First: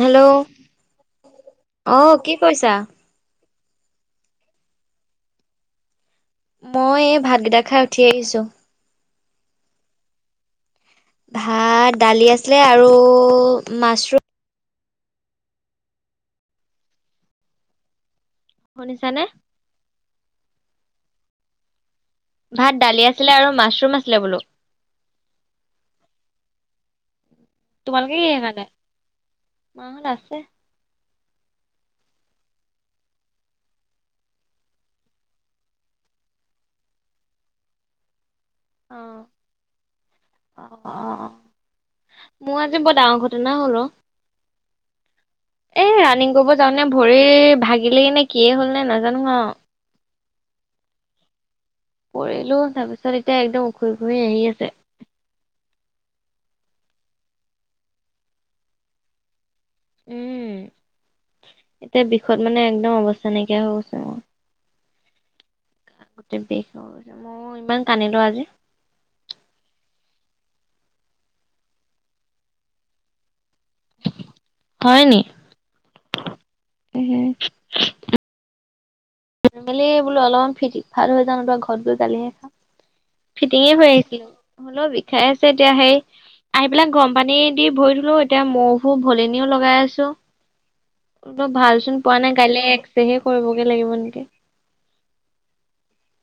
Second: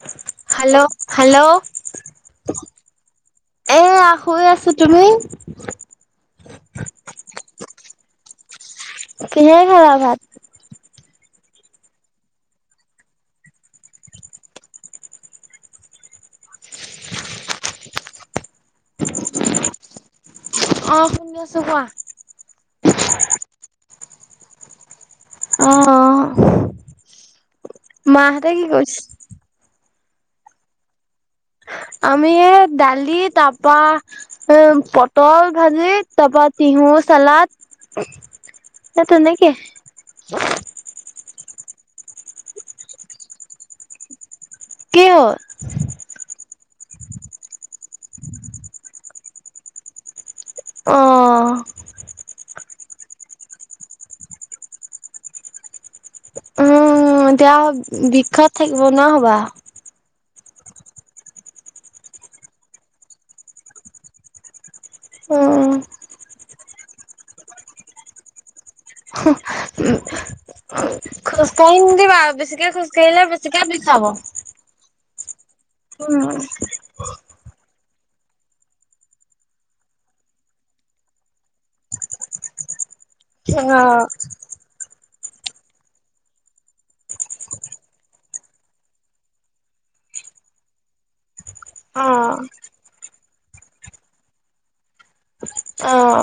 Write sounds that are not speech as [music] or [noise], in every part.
Hello hello hello. অ কি কৰিছা? এইয়া শুই আছোঁ। তুমি? মই এই ভাতকেইটা খাই উঠি আহিছোঁ। কিহৰে খালা ভাত? ভাত দালি আছিলে আৰু মাছৰুম শুনিছানে? অ' শুনি আছোঁ কোৱা। ভাত দালি আছিলে আৰু মাছৰুম আছিলে বোলো। অ', অ। তোমালোক কৰিছে? [unintelligible] আমি এ, দালি তাৰ পৰা এ, পটল ভাজি তাৰ পৰা টিহু চালাদ। অ এ, তেনেকে। অ অ', অ',। মোৰ আজি বৰ ডাঙৰ ঘটনা হ'ল অ'। কি হ'ল? এই ৰাণিং কৰিব যাওনে ভৰি ভাগিলেই নে কিয়ে হল নে নাজানো অ'। অ কৰিলো তাৰপিছত এতিয়া একদম উখৰি ঘুৰি আহি আছে। উম, এতিয়া বিষত থাকিব নোৱাৰা হ'বা। উম, এতিয়া বিষত মানে একদম অৱস্থা নাইকিয়া হৈ গৈছে মোৰ। অ গোটেই বিষ আৰু মই ইমান কান্ লো আজি খোজকাঢ়ি নিদিবা বেছিকে খোজকাাঢ়িলে বেছিকে বি খাব হয় নি উম উহ মেলি বোলো অলপমান ফিট ভাল হৈ জানো ত ঘৰত গৈ গালিহে খা অ ফিটিঙে হৈ আহিছিল হ'লও বিষাই আছে এতিয়া সেই আহি পেলাক গৰম পানী দি ভৰি ধলো এতিয়া মহো ভলেনিও লগাই আছো একো ভাল চোন অ পোৱা নাই কাইলৈ এক্সেহে কৰিবগে লাগিব নেকি? অঁ।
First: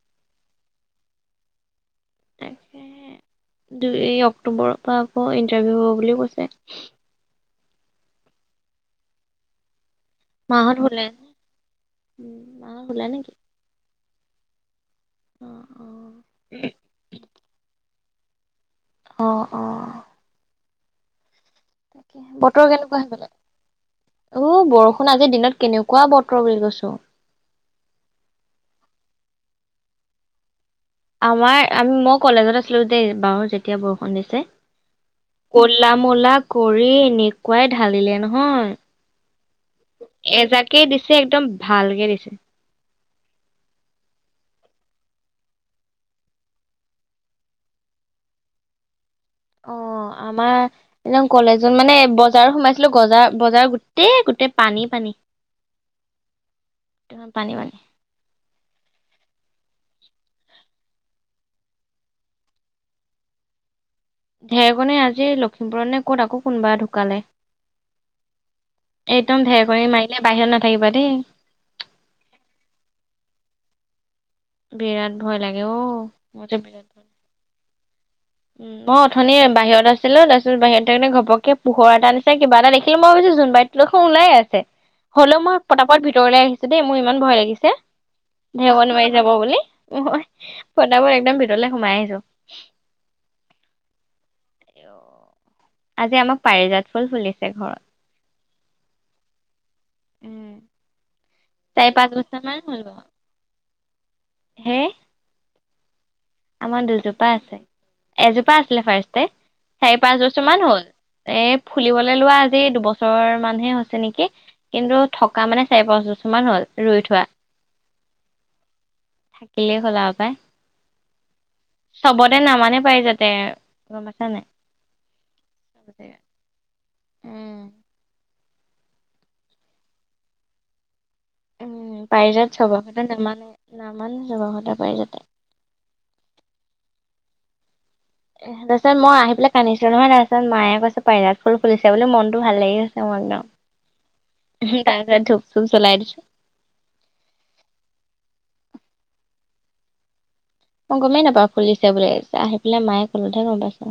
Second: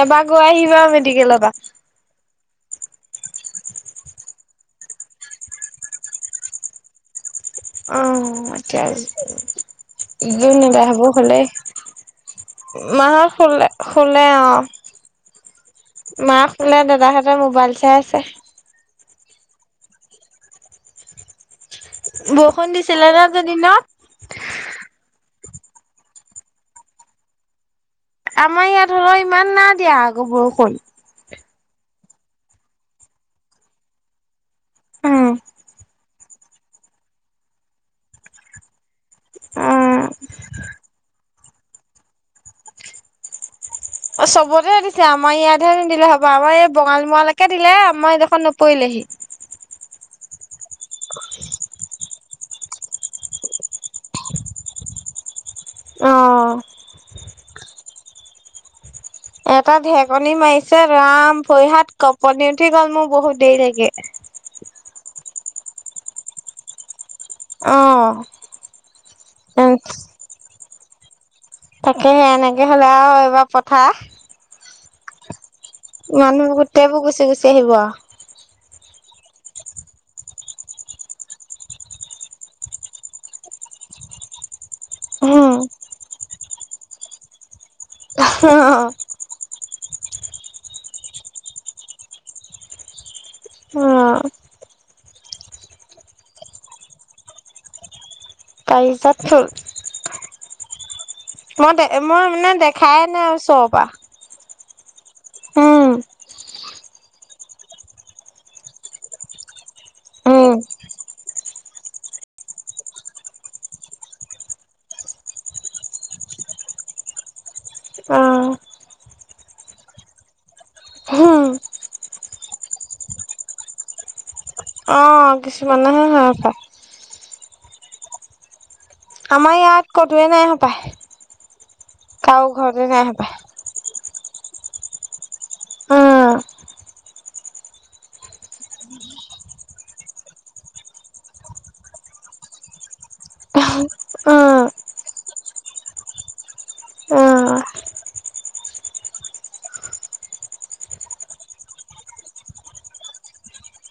এবাৰ গৈ আহিবা মেডিকেলৰ পৰা। তাকে দুই অক্টোবৰৰ পৰা আকৌ ইণ্টাৰভিউ হব বুলিও কৈছে। অ। মই কে। োৰ মাহত নদাই হব শুলে হলেই উম মাহত শুলে নেকি মাহত খলে হলে অ। অ অ। মাক খুলে দাদাহঁতেৰ মোবাইল চাই আছে। অ অ। তাকে বৰষুণ বতৰ কেনেকুৱা দিছিলে হে ন বলে? আজি দিনত উ বৰষুণ আজিৰ দিনত কেনেকুৱা বতৰ বুলি কৈছো। আমাৰ ইয়াত ধৰ ইমান না দিয়া আকৌ বৰষুণ। আমাৰ আমি মই কলেজত আছিলো দেই বাৰু যেতিয়া বৰষুণ দিছে। উম কলা মলা কৰি এনেকুৱাই ঢালিলে নহয়। এজাকে দিছে একদম ভালকে দিছে। অ চবতেহে দিছে আমাৰ ইয়াতহে নিদিলে হব আমাৰ এই বঙালী মৰাালৈকে দিলে আমাৰ এইডোখোন নপৰিলেহি। অ আমাৰ। একদম কলেজত মানে বজাৰ সোমাইছিলো বজাৰ বজাৰ গোটেই গোটেই পানী পানী। আহ। পানী পানী। এটা ঢেকনি মাৰিছে ৰাম ভৰিহাত কপনি উঠি গ'ল মোৰ বহুত দেৰি লাগে। ঢেৰেকনে আজি লখিমপুৰত নে ক'ত আকৌ কোনোবা ঢুকালে। অ একদম ধেৰ কৰি মাৰিলে বাহিৰত নাথাকিবা দেই। তাকেহে এনেকে হলে আৰু এইবাৰ পথাৰ। বিৰাট ভয় লাগে অ মানুহ মতে বিৰাট। ভয়। গোটেইবোৰ গুচি গুচি আহিব। উম মই অথনি বাহিৰত আছিলো তাৰপিছ বাহিৰ থনে ঘপকে পোহৰ এটা নিছে কিবা এটা দেখিলো মই ভাবিছো যোনবাইত। লখন ওলাই আছে হলেও মই পতাপত ভিতৰলৈ আহিছো দেই মোৰ ইমান ভয় লাগিছে। অ ধেব নোৱাৰি যাব বুলি মই ফদাবোৰ একদম ভিতৰলে সোমাই আহিছো। অ। আজি আমাক পাৰিজাত ফুল ফুলিছে ঘৰত। পাইজাত। মই দে চাৰি পাঁচ মই বছৰ মানে মান হ'ল দেখাই বাৰু। নাই আৰু চ'ৰ পৰা। হে? অঁ। আমাৰ দুজোপা আছে এজোপা আছিলে ফাৰ্ষ চাৰি পাঁচ বছৰ উম মান হল। এ ফুলিবলৈ লোৱা আজি দুবছৰ মানহে হৈছে নেকি। কিন্তু থকা মানে চাৰি পাঁচ বছৰ মান হ'ল ৰুই থোৱা। অ। থাকিলেই হলা পায়। হুম চবতে নামানে পায় যাতে গাছা নাই। অ কিছুমানেহে হে পায়। উম। আমাৰ ইয়াত ক'তোৱে নাই সোপায়। উম পাৰি যাত স্বভতে হপায় নামানে নামান সভশত পাৰি যাতে। উম। এ তাৰপিছত মই আহ পেলাই কান্িছিলো নহয় তাৰপিছত মায়ে কৈছে পাৰৰাত ফুলি চছে বুলি মনতটো ভাল লাগি গৈছে মোৰ একদম। অ'। তাৰ ধুপ চুপ চলাই দিছো। অ উম অই গমেই নাপাওঁ ফুলিছে বুলি আহি পেলাই মায়ে কলতহে গম পাইছো।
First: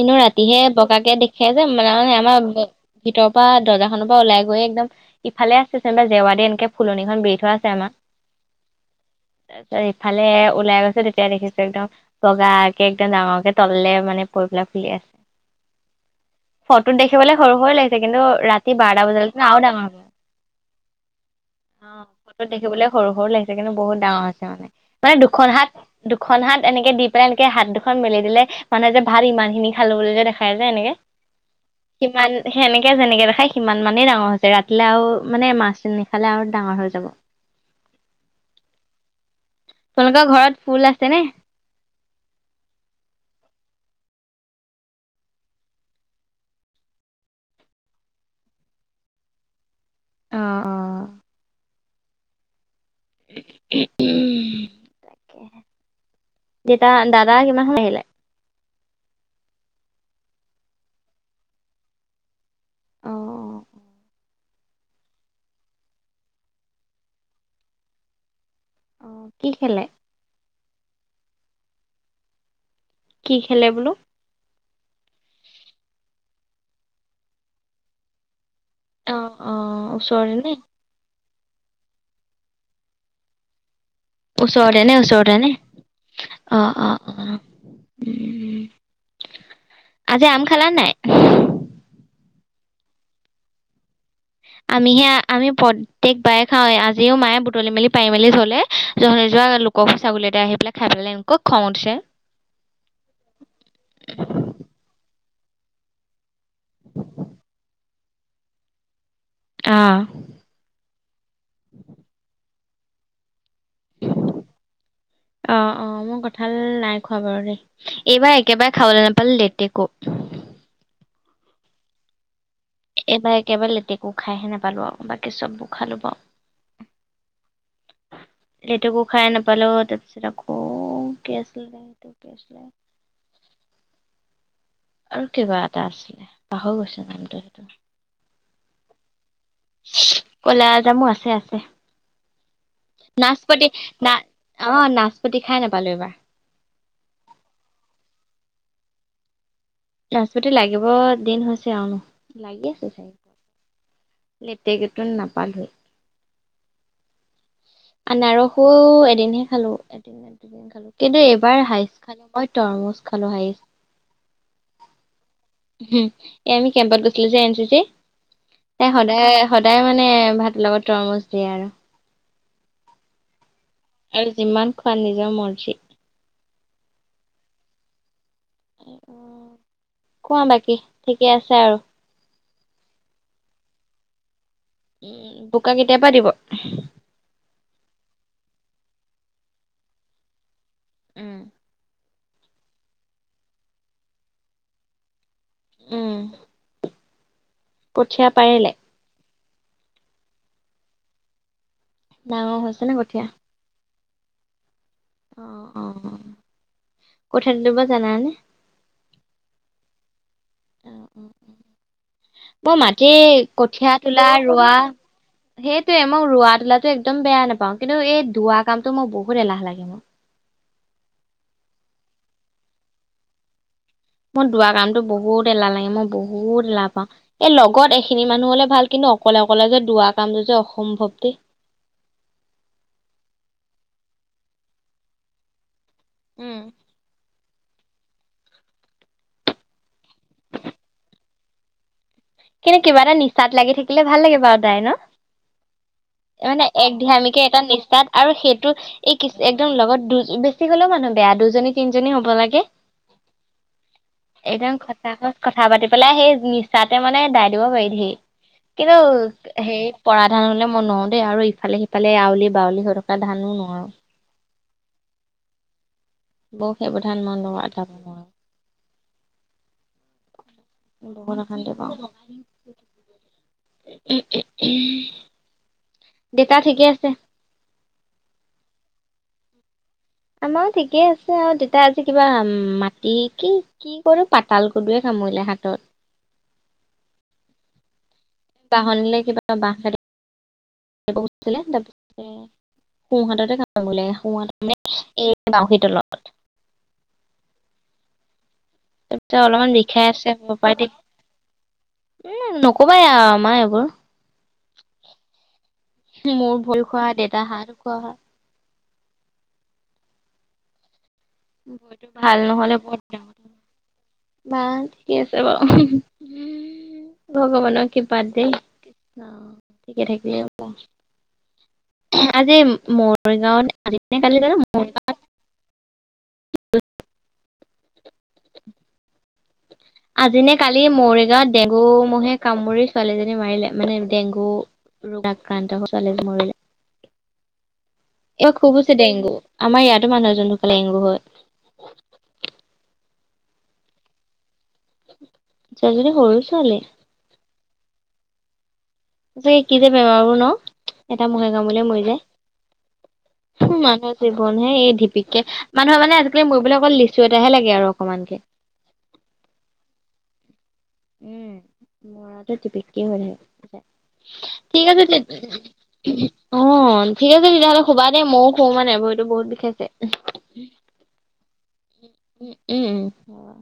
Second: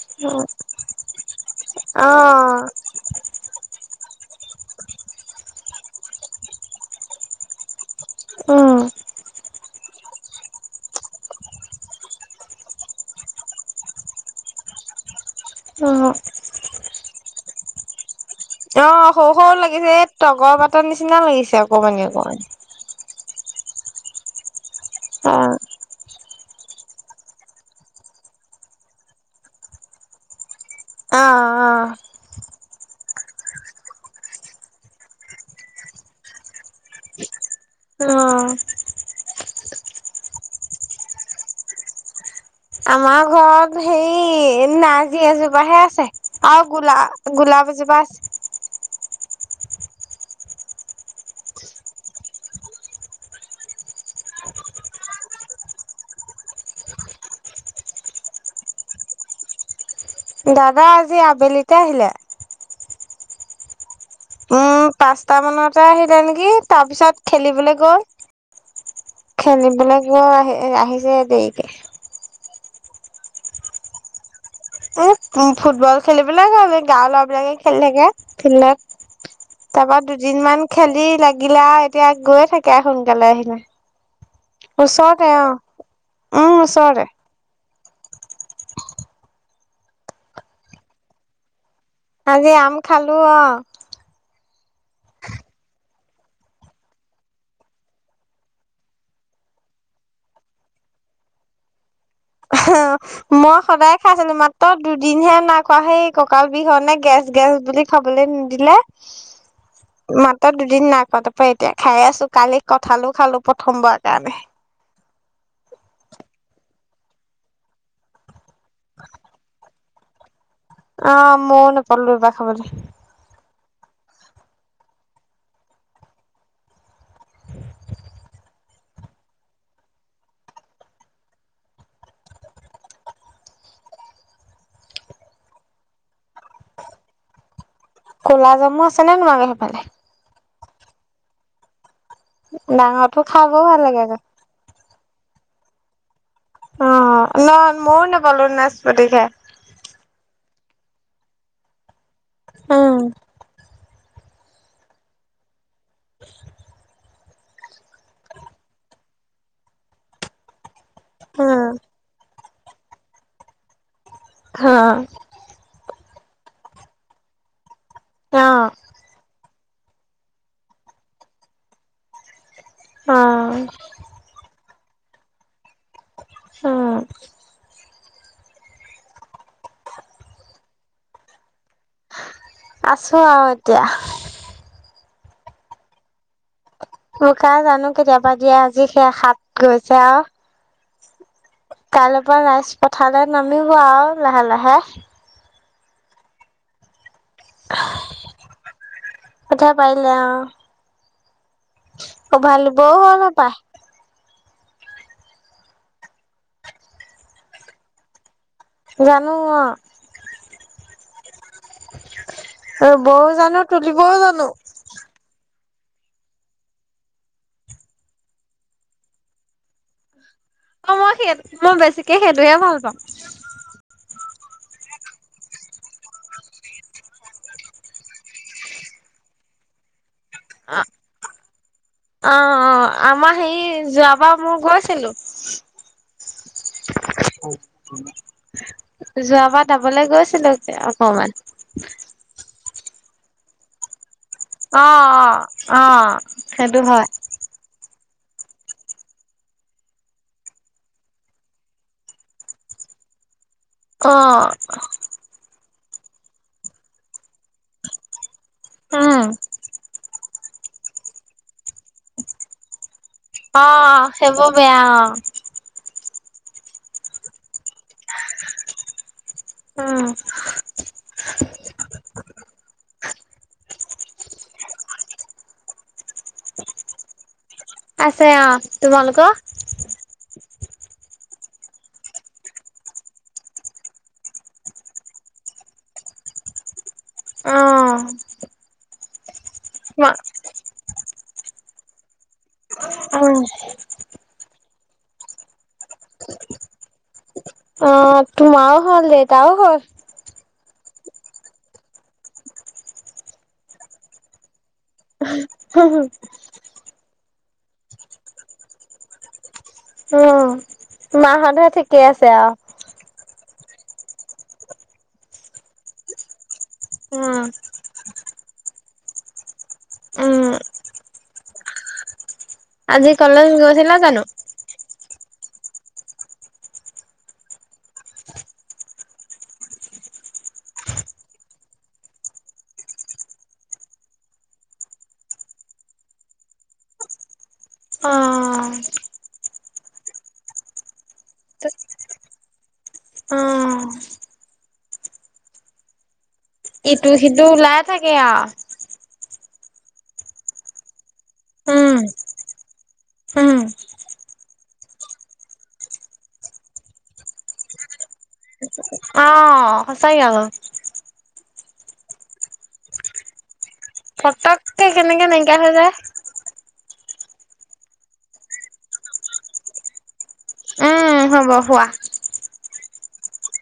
এনেও ৰাতিহে বগাকে দেখে যে মানেে আমাৰ। ভিতৰৰ পৰা দৰ্জাখনৰ পৰা ওলাই গৈ একদম। ইফালে আছে যেনবা জেৱা এনেকে ফুলনিখন বৰি থোৱা আছে আমাৰ। অ'। তাৰপিছত ইফালে ওলাই গৈছো তেতিয়া দেখিছো একদম। বগকে একদম ডাঙৰকে তলেলে মানে পৰিবেলাক ফুলি আছে। অ'। ফটোত দেখিবলৈ সৰু হৈ লাগিছে কিন্তু ৰাতি। অ বাৰটা সৰু বজালৈকে আৰু সৰু ডাঙৰ লাগিছে হ'ব। এই তগৰ পাটৰ নিচিনা লাগিছে আকৌ অ মানে ফটোত অকমানানে। দেখিবলৈ সৰু, সৰু লাগিছে কিন্তুহুতাঙৰ আ মানে মানে দুখ। অ দুখন হাত দুখন হাত এনেকে দি পেলাই এনেকে হাত দুখন মেলি দিলে। মানুহে যে ভাল ইমান খিনি খালবলৈক যে দেখাই যোয় এনেকে। অ'। সিমান সেনেকে যেনেকে দেখায় সিমান মানেই ডাঙৰ হৈছে ৰাতিলে আৰু মানে মাছ নিশালে আৰু ডাঙৰ হৈ যাব। অ'। তোমলোকৰ ঘৰত ফুল আছে নে? আমাৰ ঘৰত। নাৰ্জি এজোপাহে আছে আৰু গোলা গোলাপ এজোপা আছে। অ'। অ তাকে দেতা দাদা কিমান সময় আহিলে? দাদা আজি আবেলিতে আহিলে। অ'। উম, পাঁচটা মানতে আহিলে নেকি তাৰ পিছত খেলিবলৈ গ'ল। অ কি খেলে খেলিবলৈ ব আহি আহিছে দেৰিকে। কি খেলে বোলো? উম, ফুটবল খেলিব লাগে আৰু গাওৰ ল'ৰাবলাকে খেলি থাকে ফিল্ডত। অ অ তাৰপা ওচৰতে নে দুদিনমান খেলি লাগিলে আৰু এতিয়া গৈ থাকে সোনকালে আহিলে। ওচতেনে, ওচৰতে অ ওচতেনে উম অ', অ'। ওচৰতে উম, আজি আম খালা নাই? আজি আম খালো অ'। আমিহে আমি প্ৰতেয়েক বায় খাওঁৱ আজিও মায়ে বুটলি মেলি পাৰি মেলি চলে জ যোৱা। কব ছাগলী এটা আহি পেলাই খাই পেলাইেনকুৱৈ খং উঠছে। হা। মই সদায় খাইছিলো মাত্ৰ দুদিন হে নাখোৱা সেই ককাল বিহ নে গেছ, গেছ বুলি। খাবলৈ নিদিলে। অ'। মাত্ৰ দুদিন নাইক তাৰপৰা এতিয়া খাই আছো কালি কঁঠালো খালো প্ৰথমবাৰ কাৰণে। অ', অ'মই কঁঠাল নাই খোৱা বাৰু দেই এইবাৰ একেবাৰে খাবলৈ নাপালো লেটেকো। অ', মই নে পলো পখ প বুলি। এইবাৰ একেবাৰে লেটেকো খাইহে নোপালো আৰু বাকী চবো খালো বাৰু। লেটোকো খাই নাপালোঁ, তাৰপিছত আকৌ কি আছিলে কি আছিলে আৰু কিবা এটা আছিলে পাহৰি গৈছে নামটো সেইটো। ক'লা জামু আছেনে তোমালোকৰ সেইফালে? কলা জামো আছে আছে। ডাঙৰটো খাই বৰ নাচপতি ভাল লাগে না আকৌ অ' নাচপতি খাই নাপালোঁ এইবাৰ। অ' নহয় ময়ও নোপালো নাচপতি খাই। নাচপতি লাগিব দিন হৈছে আৰু ন' লাগি আছে উম চাগে। লেতেকেটো নাপালোৱে। [inaudible] আনাৰসোও এদিনহে খালোঁ। এদিন দুদিন খালোঁ কিন্তু উম এইবাৰ হাইষ্ট খালোঁ। অই তৰমোজ খালো হাইষ্ট। খা এ, আমি কেম্পত গৈছিলোঁ যে এন চি চিা অ এ, সদায় সদায় মানে ভাতৰ লগত তৰমুজ দিয়ে আৰু। অ'। আৰু যিমান খোৱা নিজৰ মৰ্জি। অ'। অ' কোৱা বাকী ঠিকে আছে আৰু? আছোঁ আৰু এতিয়া। উম, বোকা কেতিয়াৰপা দিব? বোকা জানো কেতিয়াবা দিয়ে, আজি সেই হাত লৈছে আৰু। উম। কাইলৈৰপৰা ৰাইজ পথাৰলৈ নামিব আৰু লাহে লাহে। উম। [unintelligible] পঠিয়া পাৰিলে? কঠীয়া পৰিলে অ'। অ' ডাঙৰ ভালিব হৈছে নে কঠীয়া নাপায়। অ', অ'। কঠীয়া তুলিব জানানে? জানো অ'। অ অ [inaudible] মই মাটি ৰুবও জানো কঠিয়া তুলিবও তোলা, জানো ৰোৱা সেইটয়ে মোক ৰোৱা তোলা একদম বেয়া নাপাও কিন্তু এই দুৱা কামটো মই বহুত এলাহ লাগে মোক। অ' মই সেই মই বেছিকে সেইটোয়ে ভাল পাওঁ। মোৰ দুৱা কামটো বহুত এলাহ লাগে, মই বহুত এলাহ পাওঁ। এই লগত এইখিনি মানুহ হ'লে ভাল কিন্তু অকলে অকলে যে দুৱাৰ কামটো যে অ অসম্ভৱটি অ', অ'। আমাৰ হেৰি যোৱাবাৰ মই গৈছিলোঁ। উম। যোৱাবাৰ যাবলৈ গৈছিলোঁ অকমান। কিন্তু কিবা এটা নিচাত লাগি থাকিলে ভাল লাগিব আৰু। যায় অ ন'? অ অ মানে সেইটো এক হয় ধিয়ানকে এটা নিষ্ঠাত আৰু সেইটো এই কি একদম লগত দু বেছি হ'লেও মানুহ বেয়া দুজনী তিনিজনী হ'ব লাগে। অ একদম সঁচা সচ কথা পাতি পেলাই সেই নিচাত তা মানে দাই দিব পাৰি ধেই কিন্তু উম সেই পৰা ধানলে মই নো দেই আৰু ইফালে আৱলি বাউলি হৈ থকা ধানো নোৱাৰোঁ। হেইবোৰ বেয়া অ'। বৌ শেবধান মন লগ আটাব ম উম বৰ অশান্তি পাওঁ। দেউতা ঠিকে আছে? আছে অ'। তোমালোকৰ? আমাৰো ঠিকেই আছে আৰু ডেতা আজি কিবা মাটি কি কি কৰো পাতাল গদয়ে খামুৰিলে হাতত। আহ, [unintelligible] উম সোঁহাততে কাম বলে সোহাত মানে এই বউহীৰ তলত। অ, তো মাও খ তাৰপিছত অলপমান বিষাই আছে হ'ব পাৰে দ উম, নকবা আমাৰ এইবোৰ। মোৰ ভৰি খোৱা দেউতা হাঁহো খোৱা হা উম, মাহঁতহে ঠিকে বৰটো আছে ভাল আৰু নহ'লে বৰ বা ঠিকে আছে বাৰু উম ভগৱানক। প, ঠিক থাকিল উম হ'ল আৰু আজি আজি কলেজ মৰিগাঁৱত গৈছিলা আজিনে কালি জানো মৰিগাঁৱত। আজিনে কালি মৰিগাঁৱত ডেংগু মহে কামুৰি ছোৱালীজনী মাৰিলে মানে ডেংগু। ৰোগ আক্ৰান্ত হৈ চলে মৰিলে। এ খুব হৈছে ডেংগু আমাৰ ইাতো মুহজনোন ধোকালে ডেংগু হয়। অ, ছোৱালী জনী সৰু ছোৱালী। ইটো সিটো ওলাই থাকে আৰু। তে কি যে বেমাৰো ন এটা মহে গৱলে উম মৰি যায়। [inaudible] মানুহৰ জীৱন হে এই ডিপিককে মানুহৰ মানে আজিকালি মৰিব অকল লিচু এটাহে লাগে আৰু অকণমানকে। অ, অ, সঁচাই আকৌ। উম, মৰাটো টিপিকি হৈ থাকে। পতককে ঠিক আছে তে, কেনেকে অ, নাইকিয়া হৈ যায় ঠিক আছে তেতিয়াহ'লে সুবা দে ময়ো শোবো মানে ভইতো বহুত বিষাইছে। উম হ'ব শোৱা। উম, উম, উম, হ'ব